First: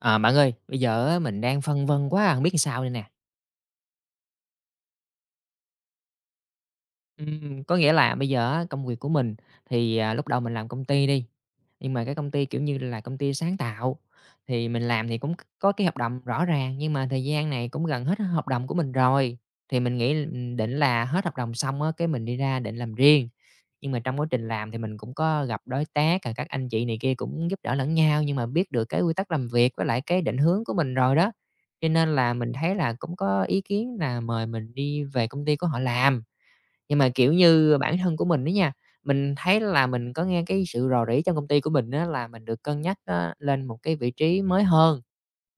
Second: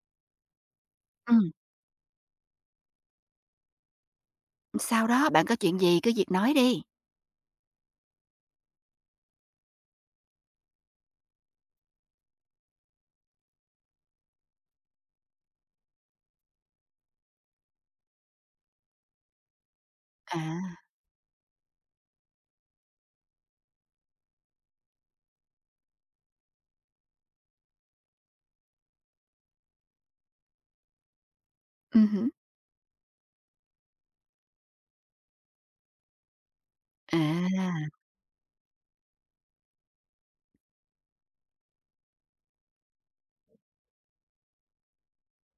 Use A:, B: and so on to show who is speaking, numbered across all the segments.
A: À, bạn ơi, bây giờ á mình
B: Ừm,
A: đang phân vân quá, không biết làm sao đây nè.
B: Sau đó bạn có chuyện gì cứ việc nói đi.
A: Có nghĩa là bây giờ á, công việc của mình thì, lúc đầu mình làm công ty đi, nhưng mà cái công ty, kiểu như là, công ty sáng tạo, thì mình làm thì cũng có cái hợp đồng rõ ràng, nhưng mà thời gian này cũng gần hết hợp đồng của mình rồi, thì mình nghĩ, định
B: À,
A: là hết hợp đồng xong á, cái mình đi ra định làm riêng. Nhưng mà trong quá trình làm thì mình cũng có gặp đối tác, rồi các anh chị này kia cũng giúp đỡ lẫn nhau, nhưng mà biết được cái quy tắc làm việc với lại cái định hướng của mình rồi đó, cho nên
B: hứm,
A: là mình thấy là cũng có ý kiến là mời mình đi về công ty của họ làm. Nhưng mà, kiểu như,
B: à,
A: bản thân của mình á nha, mình thấy là mình có nghe cái sự rò rỉ trong công ty của mình á là mình được cân nhắc á lên một cái vị trí mới hơn.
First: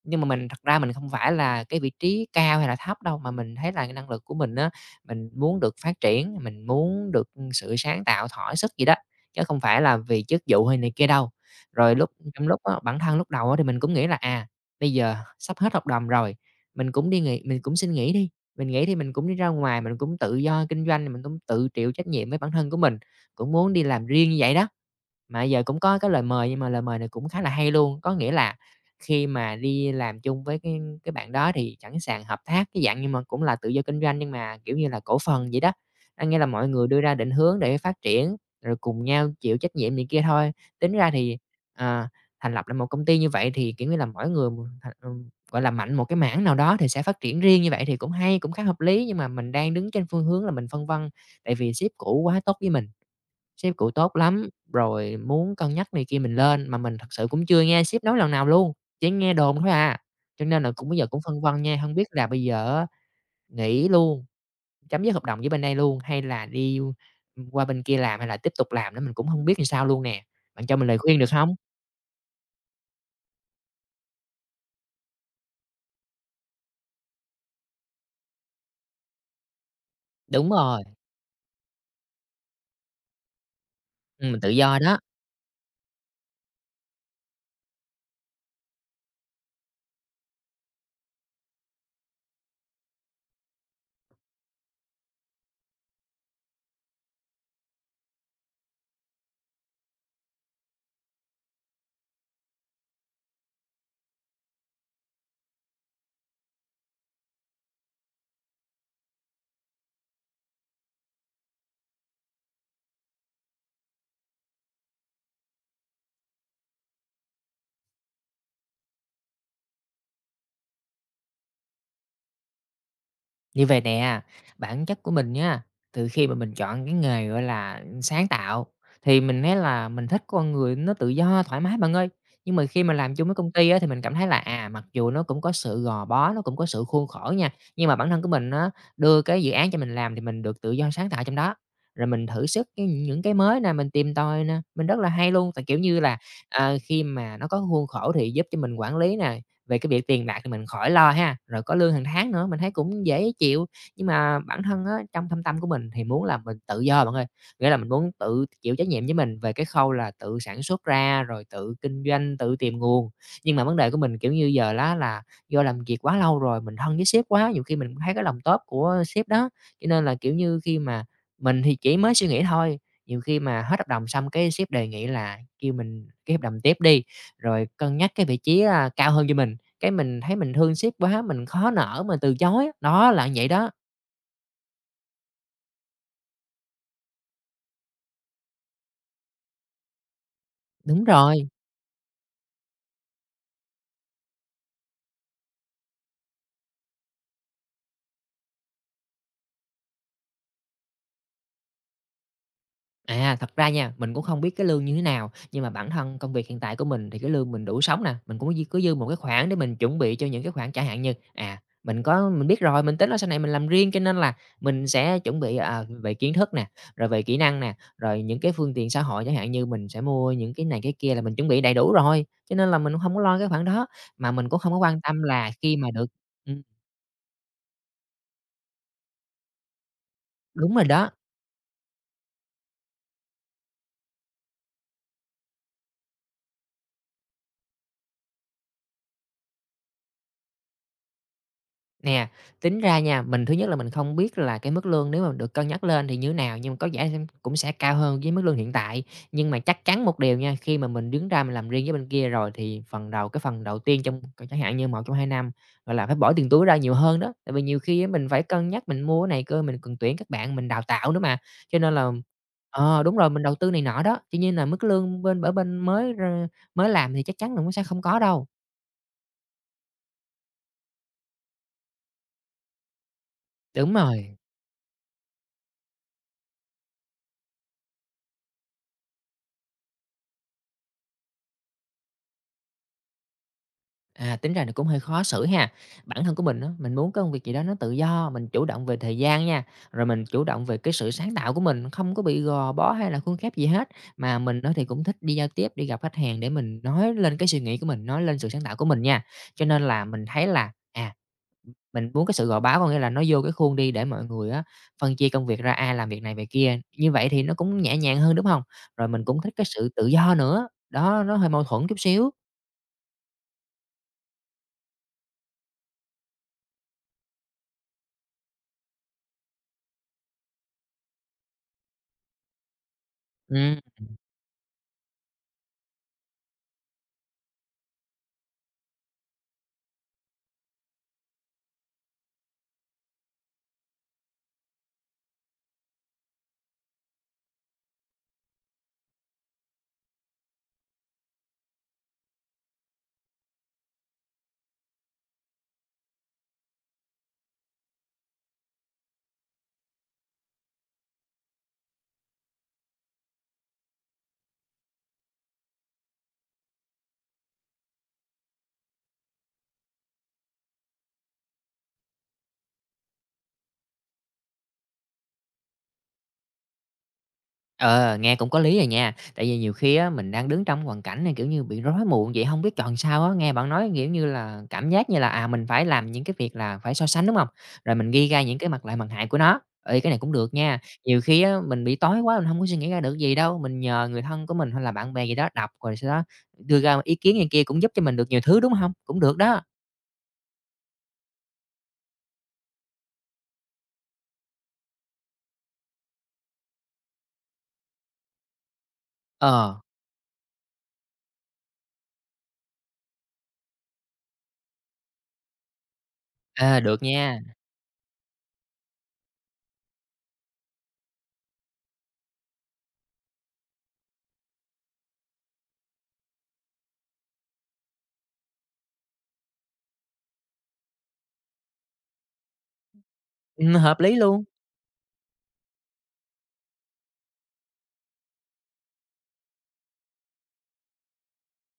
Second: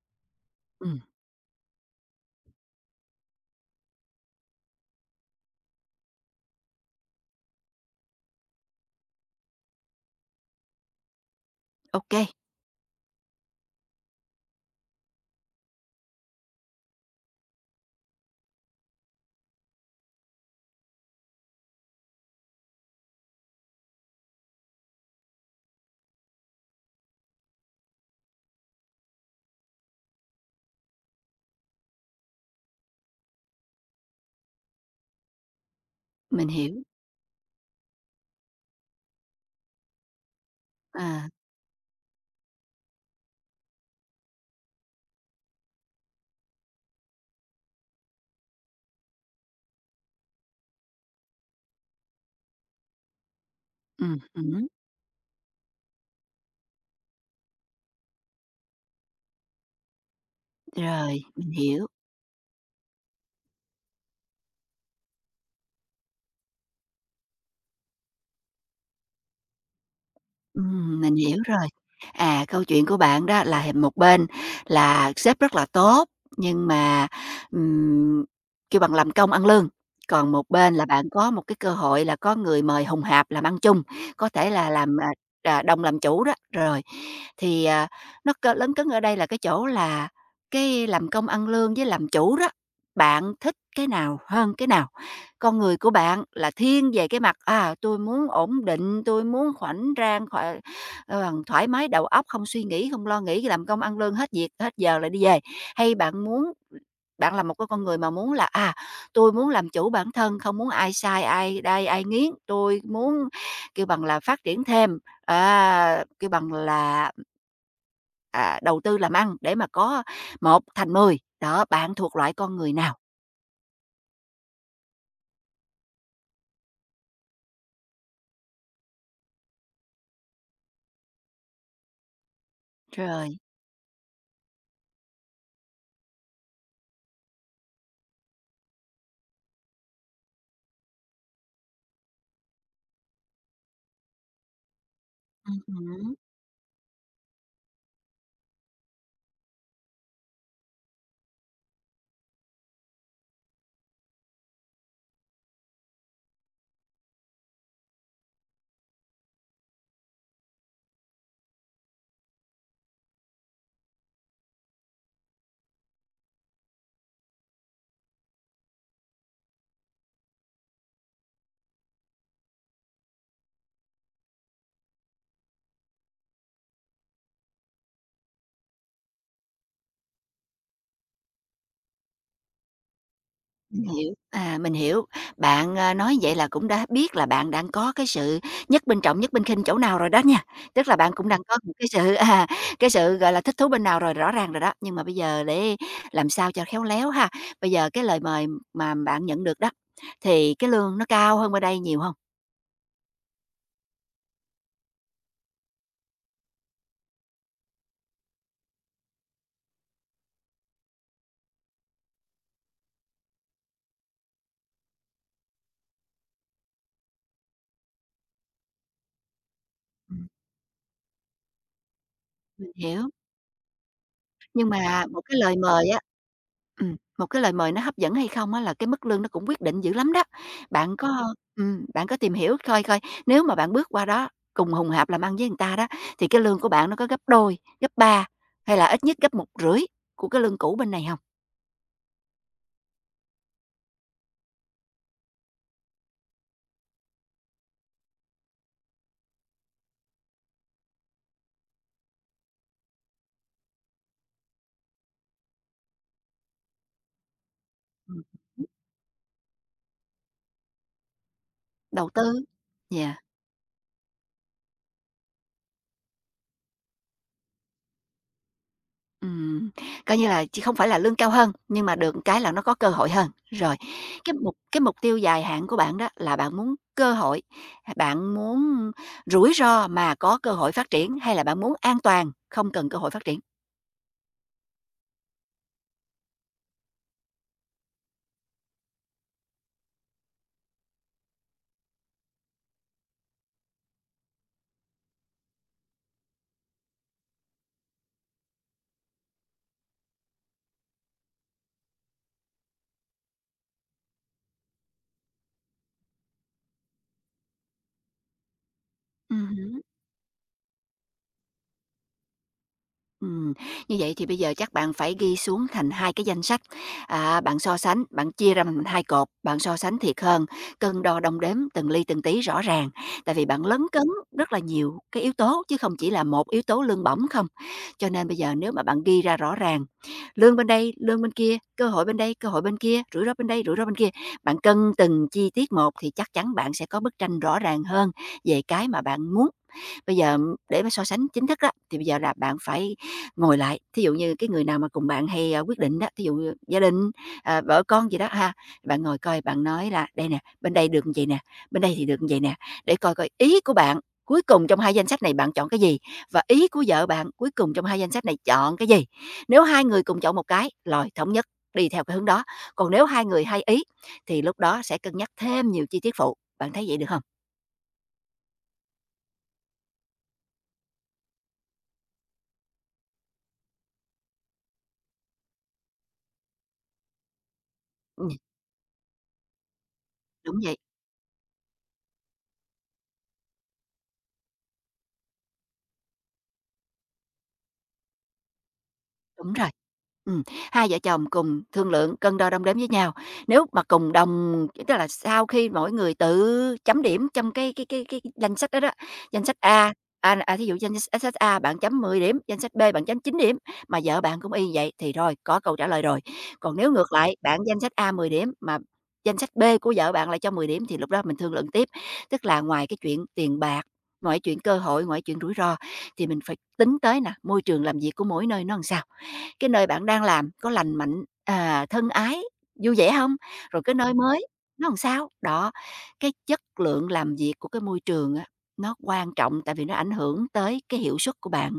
A: Nhưng mà mình thật ra mình
B: ừm,
A: không phải là cái vị trí cao hay là thấp đâu, mà mình thấy là cái năng lực của mình á, mình muốn được phát triển, mình muốn được sự sáng tạo, thỏa sức gì đó, chứ không phải là vì chức vụ hay này kia đâu. Rồi
B: ô kê,
A: trong lúc á, bản thân lúc đầu á, thì mình cũng nghĩ là, bây giờ sắp hết hợp đồng rồi, mình cũng đi nghỉ mình cũng xin nghỉ đi, mình nghỉ thì mình cũng đi ra ngoài, mình cũng tự do kinh doanh, mình cũng tự chịu trách nhiệm với bản thân của mình, cũng muốn đi làm riêng như vậy đó. Mà giờ cũng có cái lời mời, nhưng mà lời mời này cũng khá là hay luôn. Có nghĩa là khi mà đi làm chung với cái bạn đó thì sẵn sàng hợp tác, cái dạng nhưng mà cũng là tự do kinh doanh nhưng mà, kiểu như là, cổ phần vậy đó. Có nghĩa là
B: mình
A: mọi
B: hiểu.
A: người đưa ra định hướng để phát triển, rồi cùng nhau chịu trách nhiệm này kia thôi. Tính ra
B: À,
A: thì, ờ, thành lập lại một công ty như vậy thì, kiểu như là, mỗi người một thành gọi là, mạnh một cái mảng nào đó thì sẽ phát triển riêng như vậy thì cũng hay, cũng khá hợp lý. Nhưng mà mình đang đứng trên phương hướng là mình phân vân, tại vì sếp cũ quá tốt với mình. Sếp cụ tốt lắm,
B: hứm,
A: rồi muốn cân nhắc này kia mình lên, mà mình thật sự cũng chưa nghe sếp nói lần nào luôn, chỉ nghe đồn thôi à. Cho nên là cũng bây giờ cũng
B: rồi,
A: phân
B: mình
A: vân nha,
B: hiểu.
A: không biết là bây giờ á nghỉ luôn, chấm dứt hợp đồng với bên đây luôn, hay là đi, qua bên kia làm hay là tiếp tục làm nữa mình cũng không biết làm sao luôn nè. Bạn cho mình lời
B: Mình
A: khuyên được
B: hiểu
A: không?
B: rồi. À, câu chuyện của bạn đó là một bên là sếp rất là tốt, nhưng mà, ừm, kêu bằng làm công ăn lương, còn một
A: Đúng
B: bên
A: rồi,
B: là bạn có một cái cơ hội là có người mời hùng hạp làm ăn chung, có
A: mình tự
B: thể là
A: do
B: làm,
A: đó.
B: đồng làm chủ đó. Rồi, thì, nó lấn cấn ở đây là cái chỗ là cái làm công ăn lương với làm chủ đó, bạn thích cái nào hơn cái nào? Con người của bạn là thiên về cái mặt, tôi muốn ổn định, tôi muốn khoảnh rang, thoải mái đầu óc, không suy nghĩ, không lo nghĩ, làm công ăn lương, hết việc, hết giờ lại đi về. Hay bạn muốn bạn là một cái con người mà muốn là, tôi muốn làm chủ bản thân, không muốn ai sai, ai đai, ai nghiến, tôi muốn, kêu bằng là, phát triển thêm, kêu bằng là, đầu tư làm ăn để mà có một thành mười. Đó, bạn thuộc loại con người nào?
A: Như vầy nè, bản chất của mình nha, từ khi mà mình chọn cái nghề, gọi là, sáng tạo, thì mình thấy là mình thích con người nó tự do, thoải mái bạn ơi. Nhưng mà khi mà làm chung với
B: Trời.
A: công ty á, thì mình cảm thấy là, mặc dù nó cũng có sự gò bó, nó cũng có sự khuôn khổ nha, nhưng mà bản thân của mình nó đưa cái dự án cho mình làm thì mình được tự do sáng tạo trong đó. Rồi mình thử sức cái những cái mới nè, mình tìm tòi nè, mình rất là hay luôn. Tại, kiểu như
B: Ừm.
A: là, khi mà nó có khuôn khổ thì giúp cho mình quản lý nè, về cái việc tiền bạc thì mình khỏi lo ha, rồi có lương hàng tháng nữa, mình thấy cũng dễ chịu. Nhưng mà bản thân á, trong thâm tâm của mình thì muốn là mình tự do bạn ơi, nghĩa là mình muốn tự chịu trách nhiệm với mình về cái khâu là tự sản xuất ra, rồi tự kinh doanh, tự tìm nguồn. Nhưng mà vấn đề của mình, kiểu như, giờ lá là do làm việc quá lâu rồi, mình thân với sếp quá, nhiều khi mình cũng thấy cái lòng tốt của sếp đó, cho nên là, kiểu như, khi mà mình thì chỉ mới suy nghĩ thôi, nhiều khi mà hết hợp đồng xong cái sếp đề nghị là kêu mình ký hợp đồng tiếp đi, rồi cân nhắc cái vị trí, cao hơn cho mình. Cái mình thấy mình thương sếp quá, mình khó nở, mình từ chối á, đó là vậy đó.
B: Mình hiểu, à, mình hiểu. Bạn, nói vậy là cũng đã biết là bạn đang có cái sự nhất bên trọng, nhất bên khinh chỗ nào rồi đó nha. Tức là
A: Đúng
B: bạn cũng đang
A: rồi.
B: có một cái sự, gọi là, thích thú bên nào rồi, rõ ràng rồi đó. Nhưng mà bây giờ để làm sao cho khéo léo ha. Bây giờ cái lời mời mà bạn nhận được đó, thì cái lương nó cao hơn bên đây nhiều không?
A: À, thật ra nha, mình cũng không biết cái lương như thế nào, nhưng mà bản thân công việc hiện tại của mình thì cái lương mình đủ sống nè, mình cũng có dư một cái khoản để mình chuẩn bị cho những cái khoản chẳng hạn như, mình biết rồi, mình tính là sau này mình làm riêng cho nên là mình sẽ chuẩn bị, về kiến thức nè, rồi về kỹ năng nè, rồi những cái phương tiện xã hội chẳng hạn như mình sẽ
B: Ừm.
A: mua những cái này cái kia là mình chuẩn bị đầy đủ rồi, cho nên
B: Mình
A: là mình cũng
B: hiểu.
A: không có lo cái khoản đó. Mà mình cũng
B: Nhưng
A: không có quan
B: mà
A: tâm là khi mà được ừm,
B: một cái lời mời nó hấp dẫn hay không á là cái mức lương nó cũng quyết định dữ lắm đó.
A: đúng rồi
B: Bạn
A: đó.
B: có ừm, bạn có tìm hiểu coi coi nếu mà bạn bước qua đó cùng hùng hạp làm ăn với người ta đó, thì cái lương của bạn nó có gấp đôi, gấp 3 hay là ít nhất gấp một rưỡi của cái lương cũ bên này không?
A: Nè, tính ra nha, mình thứ nhất là mình không biết là cái mức lương nếu mà được cân nhắc lên thì như nào, nhưng mà có vẻ xem cũng sẽ cao hơn với mức lương hiện tại. Nhưng mà chắc chắn một điều nha, khi mà mình đứng ra mình làm riêng với bên kia rồi thì phần đầu cái phần đầu tiên trong chẳng hạn như một trong 2 năm, gọi là, phải bỏ tiền túi ra nhiều hơn đó. Tại vì nhiều khi á
B: Ừm,
A: mình phải cân nhắc mình mua cái này cơ, mình cần tuyển các bạn mình đào tạo nữa mà, cho nên
B: đầu
A: là
B: tư,
A: đúng
B: yeah.
A: rồi, mình đầu tư này nọ đó, tuy nhiên là mức lương bên mới mới làm thì chắc chắn là cũng sẽ không có đâu.
B: Ừm, Coi như là chỉ không phải là lương cao hơn, nhưng mà được cái là nó có cơ hội hơn. Rồi,
A: Đúng rồi.
B: cái mục tiêu dài hạn của bạn đó là bạn muốn cơ hội, bạn muốn rủi ro mà có cơ hội phát triển, hay là bạn muốn an toàn, không cần cơ hội phát triển?
A: À, tính ra nó cũng hơi khó xử ha. Bản thân của mình á, mình muốn cái công việc gì đó nó tự do, mình chủ động về thời gian nha, rồi mình chủ động về cái sự sáng tạo của mình, không có bị gò bó hay là khuôn khép gì hết. Mà mình á thì cũng thích đi giao tiếp, đi gặp khách hàng để mình nói lên cái suy nghĩ của mình, nói lên sự sáng tạo của mình nha. Cho nên là mình thấy là, mình muốn cái sự gò bó, có nghĩa là nó vô cái khuôn đi để mọi người á phân chia công việc ra ai làm việc này việc kia. Như vậy thì nó cũng nhẹ nhàng hơn, đúng không? Rồi mình cũng thích cái
B: Ừm.
A: sự tự do nữa, đó, nó hơi mâu thuẫn chút xíu.
B: Ừm, Như vậy thì bây giờ chắc bạn phải ghi xuống thành 2 cái danh sách, bạn so sánh, bạn chia ra thành 2 cột, bạn so sánh thiệt hơn, cân đo đong đếm từng ly từng tí rõ ràng. Tại vì bạn
A: Ừm.
B: lấn cấn rất là nhiều cái yếu tố chứ không chỉ là một yếu tố lương bổng không. Cho nên bây giờ nếu mà bạn ghi ra rõ ràng, lương bên đây, lương bên kia, cơ hội bên đây, cơ hội bên kia, rủi ro bên đây, rủi ro bên kia, bạn cân từng chi tiết một thì chắc chắn bạn sẽ có bức tranh rõ ràng hơn về cái mà bạn muốn. Bây giờ để mà so sánh chính thức đó thì bây giờ là bạn phải ngồi lại, thí dụ như cái người nào mà cùng bạn hay, quyết định đó, thí dụ như gia đình, vợ con gì đó ha, bạn ngồi coi bạn nói là "Đây nè, bên đây được như vậy nè, bên đây thì được như vậy nè", để coi coi ý của bạn cuối cùng trong hai danh sách này bạn chọn cái gì? Và ý của vợ bạn cuối cùng trong hai danh sách này chọn cái gì? Nếu hai người cùng chọn một cái, lồi thống nhất đi theo cái hướng đó, còn nếu hai người hai ý thì lúc đó sẽ cân nhắc thêm nhiều chi tiết phụ, bạn thấy vậy được không?
A: Ờ, nghe cũng có lý rồi nha. Tại vì nhiều khi á, mình đang đứng trong hoàn cảnh này, kiểu như, bị rối muộn vậy, không biết chọn sao á. Nghe bạn nói, kiểu như là, cảm giác như là, mình phải làm những cái việc là phải so sánh, đúng không? Rồi mình ghi
B: Ừm,
A: ra những cái mặt lợi mặt hại của nó. Ê, cái này cũng được
B: đúng vậy.
A: nha. Nhiều khi á, mình bị tối quá, mình không có suy nghĩ ra được gì đâu, mình nhờ người thân của mình hay là bạn bè gì đó đọc, rồi sau đó đưa ra ý kiến này kia cũng giúp cho mình được nhiều thứ, đúng không? Cũng được
B: Đúng
A: đó.
B: rồi. Ừm, Hai vợ chồng cùng thương lượng, cân đo đong đếm với nhau. Nếu mà cùng đồng tức là sau khi mỗi người tự chấm điểm trong cái danh sách đó đó, danh sách
A: Ờ,
B: A, thí dụ danh sách A bạn chấm 10 điểm, danh sách B bạn chấm 9 điểm, mà vợ bạn cũng y vậy thì rồi, có câu trả lời rồi. Còn
A: à,
B: nếu
A: được
B: ngược lại,
A: nha.
B: bạn danh sách A 10 điểm mà danh sách B của vợ bạn lại cho 10 điểm thì lúc đó mình thương lượng tiếp. Tức là ngoài cái chuyện tiền bạc, ngoài chuyện cơ hội, ngoài chuyện rủi ro thì mình phải tính tới nè, môi trường làm việc của mỗi nơi nó làm sao, cái nơi bạn đang làm có lành mạnh, thân ái, vui vẻ không? Rồi cái
A: Hợp lý
B: nơi
A: luôn.
B: mới nó làm sao? Đó, cái chất lượng làm việc của cái môi trường á, nó quan trọng tại vì nó ảnh hưởng tới cái hiệu suất của bạn,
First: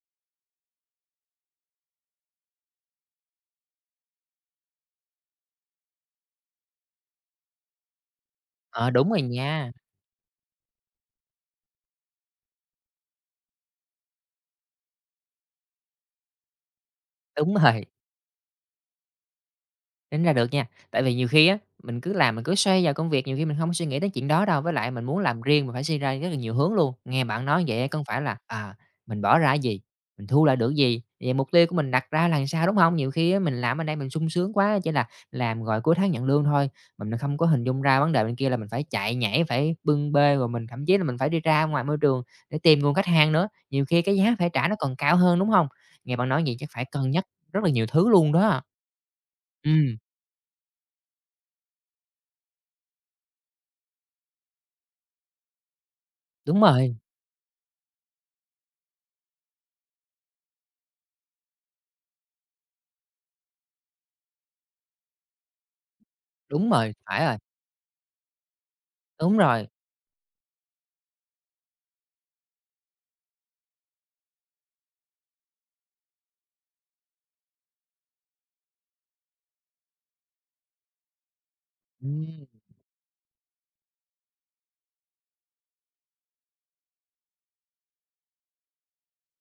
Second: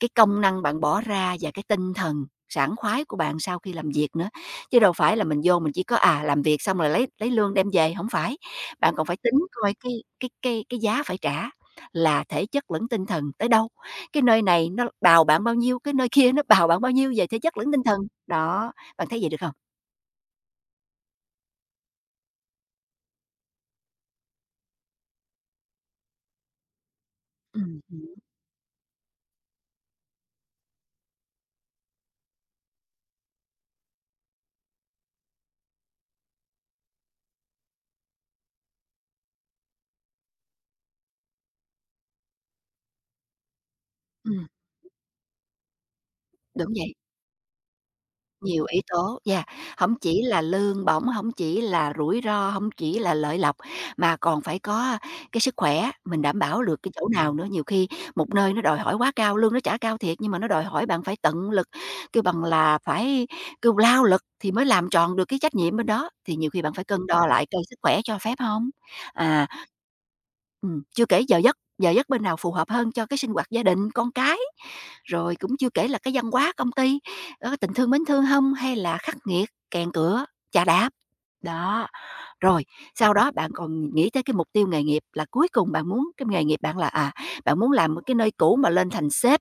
B: cái công năng bạn bỏ ra và cái tinh thần sảng khoái của bạn sau khi làm việc nữa. Chứ đâu phải là mình vô mình chỉ có, làm việc xong rồi lấy lương đem về, không phải.
A: Ờ,
B: Bạn còn
A: đúng
B: phải
A: rồi
B: tính
A: nha.
B: coi cái giá phải trả là thể chất lẫn tinh thần tới đâu. Cái nơi này nó bào bạn bao nhiêu, cái nơi kia nó bào bạn bao nhiêu về thể
A: Đúng
B: chất lẫn tinh
A: rồi.
B: thần. Đó, bạn thấy vậy được không?
A: Tính ra được nha, tại vì nhiều khi á, mình cứ làm mình cứ xoay vào công việc, nhiều khi mình hông suy nghĩ tới chuyện đó đâu, với lại mình muốn làm riêng mình phải suy ra rất là nhiều hướng luôn. Nghe bạn nói vậy á, có
B: Hứm,
A: phải là, mình bỏ ra cái gì, mình thu lại được gì, vậy mục tiêu của mình đặt ra là làm sao, đúng không? Nhiều khi á, mình làm ở đây mình sung sướng quá, chỉ là làm rồi cuối tháng nhận lương thôi, mình không có hình dung ra vấn đề bên kia là mình phải chạy nhảy, phải bưng bê, rồi mình thậm chí là mình phải đi ra ngoài môi trường để tìm nguồn khách hàng nữa, nhiều khi cái giá
B: ừm,
A: phải trả nó còn cao hơn, đúng không? Nghe bạn nói vậy chắc
B: đúng
A: phải
B: vậy.
A: cân nhắc rất là nhiều thứ luôn đó.
B: Nhiều yếu tố, dạ,
A: Ừ.
B: không chỉ là lương bổng, không chỉ là rủi ro, không chỉ là lợi lộc, mà còn phải có cái sức khỏe, mình đảm
A: Đúng
B: bảo được cái
A: rồi,
B: chỗ nào nữa. Nhiều khi một nơi nó đòi hỏi quá cao, lương nó trả cao thiệt nhưng mà nó đòi hỏi bạn phải tận lực, kêu bằng là phải kêu lao lực thì mới làm tròn được cái trách nhiệm bên đó, thì nhiều khi
A: đúng
B: bạn phải
A: rồi,
B: cân
A: phải
B: đo
A: rồi,
B: lại coi sức khỏe cho phép không?
A: đúng
B: À.
A: rồi.
B: Chưa kể giờ giấc. Giờ giấc bên nào phù hợp hơn cho cái sinh hoạt gia đình, con cái, rồi cũng chưa kể là cái văn hóa công ty, có tình thương mến thương không hay là khắc nghiệt, kèn cửa, chà đạp. Đó.
A: Ừm,
B: Rồi, sau đó bạn còn nghĩ tới cái mục tiêu nghề nghiệp là cuối cùng bạn muốn cái nghề nghiệp bạn là, bạn muốn làm một cái nơi cũ mà lên thành sếp,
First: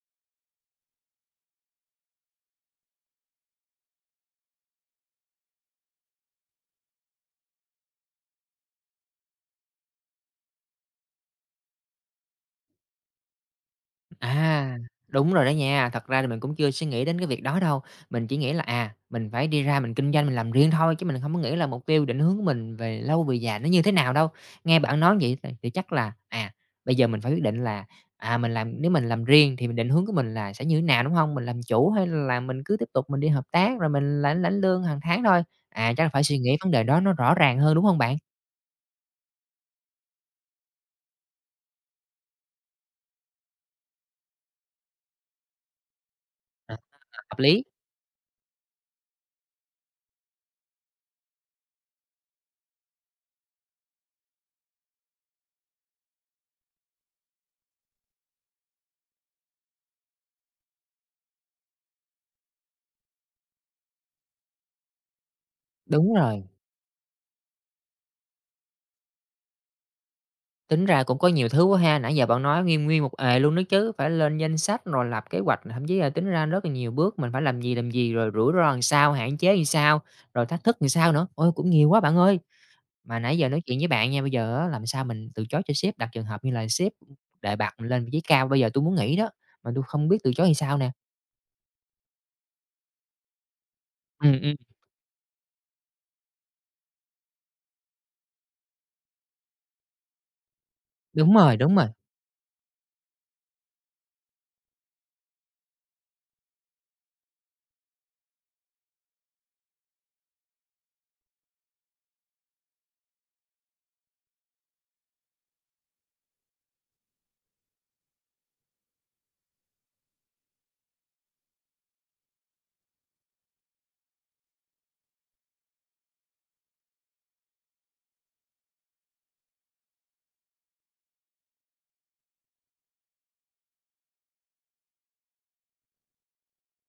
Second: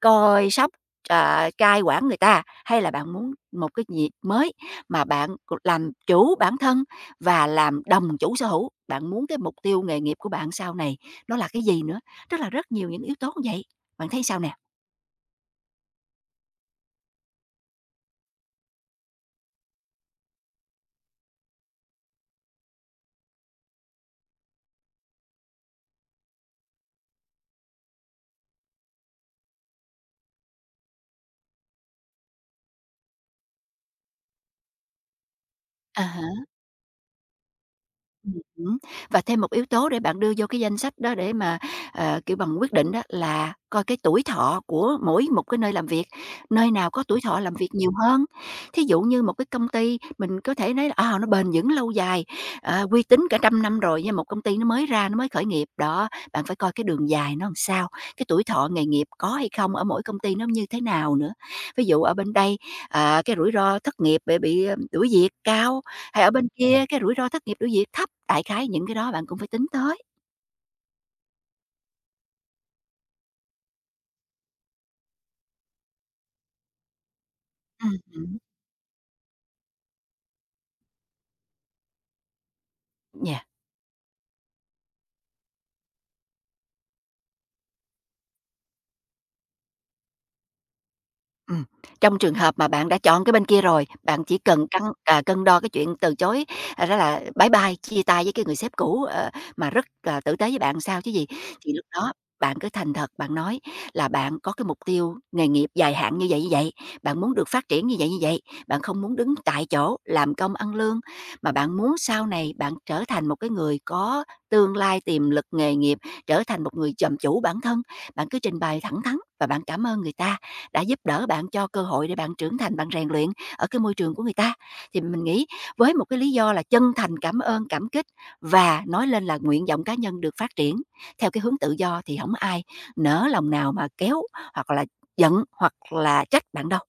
B: coi sóc, cai quản người ta, hay là bạn muốn một cái việc mới mà bạn làm chủ bản thân và làm đồng chủ sở hữu? Bạn muốn cái mục tiêu nghề nghiệp của bạn sau này nó là cái gì nữa? Tức là rất nhiều những yếu tố như vậy, bạn thấy sao nè?
A: à, đúng rồi đó nha. Thật ra thì mình cũng chưa suy nghĩ đến cái việc đó đâu, mình chỉ nghĩ là, mình phải đi ra mình kinh doanh mình làm riêng thôi, chứ mình không có nghĩ là mục tiêu định hướng của mình về lâu về dài nó như thế nào đâu. Nghe bạn nói vậy thì chắc là, bây giờ mình phải quyết định là, mình làm nếu mình làm riêng thì mình định hướng của mình là sẽ như thế nào, đúng không? Mình làm chủ hay là mình cứ tiếp tục mình đi hợp tác rồi mình lãnh lãnh lương hàng tháng thôi? À, chắc là
B: À,
A: phải suy nghĩ vấn đề đó nó rõ ràng hơn, đúng không bạn?
B: ừm hứm. Và thêm một yếu tố để bạn đưa vô cái danh sách đó để mà, kiểu bằng, quyết định đó là coi cái tuổi thọ của mỗi một cái nơi làm việc, nơi
A: À,
B: nào có tuổi
A: hợp
B: thọ làm
A: lý,
B: việc nhiều hơn. Thí dụ như một cái công ty mình có thể nói là, nó bền vững lâu dài, uy tín cả trăm năm rồi, nhưng một công ty nó mới ra, nó mới khởi nghiệp, đó, bạn phải coi cái đường dài nó làm sao, cái tuổi thọ nghề nghiệp có hay không, ở mỗi công ty nó như thế nào nữa. Ví dụ ở bên đây, cái rủi ro thất nghiệp, bị đuổi việc cao,
A: đúng
B: hay ở
A: rồi.
B: bên kia cái rủi ro thất nghiệp, đuổi việc thấp, đại khái những cái đó bạn cũng phải tính tới.
A: Tính ra cũng có nhiều thứ quá ha, nãy giờ bạn nói nguyên nguyên một ề luôn đó chứ, phải lên danh sách rồi lập kế hoạch, thậm chí là tính ra rất là nhiều bước mình phải làm gì, rồi
B: Hứm,
A: rủi ro làm sao, hạn chế làm sao, rồi thách thức làm sao nữa. Ôi, cũng nhiều quá bạn ơi! Mà nãy
B: yeah.
A: giờ nói chuyện với bạn nha, bây giờ á làm sao mình từ chối cho sếp, đặt trường hợp như là sếp đề bạt mình lên vị trí cao, bây giờ tôi muốn nghỉ đó, mà tôi không biết từ chối làm sao nè.
B: Ừm, Trong trường hợp mà bạn đã chọn cái bên kia rồi, bạn
A: Ừm,
B: chỉ
A: ừm,
B: cần cân đo cái chuyện từ chối, đó là bye bye, chia tay với cái người sếp cũ, mà rất là tử tế với bạn sao chứ gì.
A: đúng rồi,
B: Thì
A: đúng
B: lúc
A: rồi.
B: đó bạn cứ thành thật, bạn nói là bạn có cái mục tiêu nghề nghiệp dài hạn như vậy, bạn muốn được phát triển như vậy, bạn không muốn đứng tại chỗ làm công ăn lương, mà bạn muốn sau này bạn trở thành một cái người có tương lai, tiềm lực nghề nghiệp, trở thành một người làm chủ bản thân. Bạn cứ trình bày thẳng thắn và bạn cảm ơn người ta đã giúp đỡ bạn, cho cơ hội để bạn trưởng thành, bạn rèn luyện ở cái môi trường của người ta. Thì mình nghĩ với một cái lý do là chân thành cảm ơn, cảm kích và nói lên là nguyện vọng cá nhân được phát triển theo cái hướng tự do thì không ai nỡ lòng nào mà kéo hoặc là giận hoặc là trách bạn đâu.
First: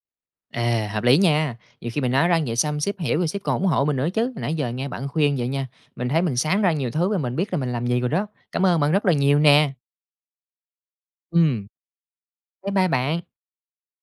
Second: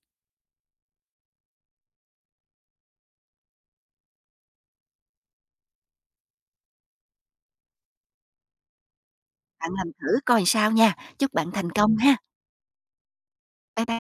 A: À, hợp lý nha. Nhiều khi mình nói ra vậy xong sếp hiểu rồi sếp còn ủng hộ mình nữa chứ. Hồi nãy giờ nghe bạn khuyên vậy nha. Mình thấy mình sáng ra nhiều thứ và mình biết là mình làm gì rồi đó. Cảm ơn bạn rất là nhiều
B: Bạn
A: nè.
B: làm thử coi sao nha, chúc
A: Ừ,
B: bạn thành công ha.
A: bye bye bạn.
B: Bye bye.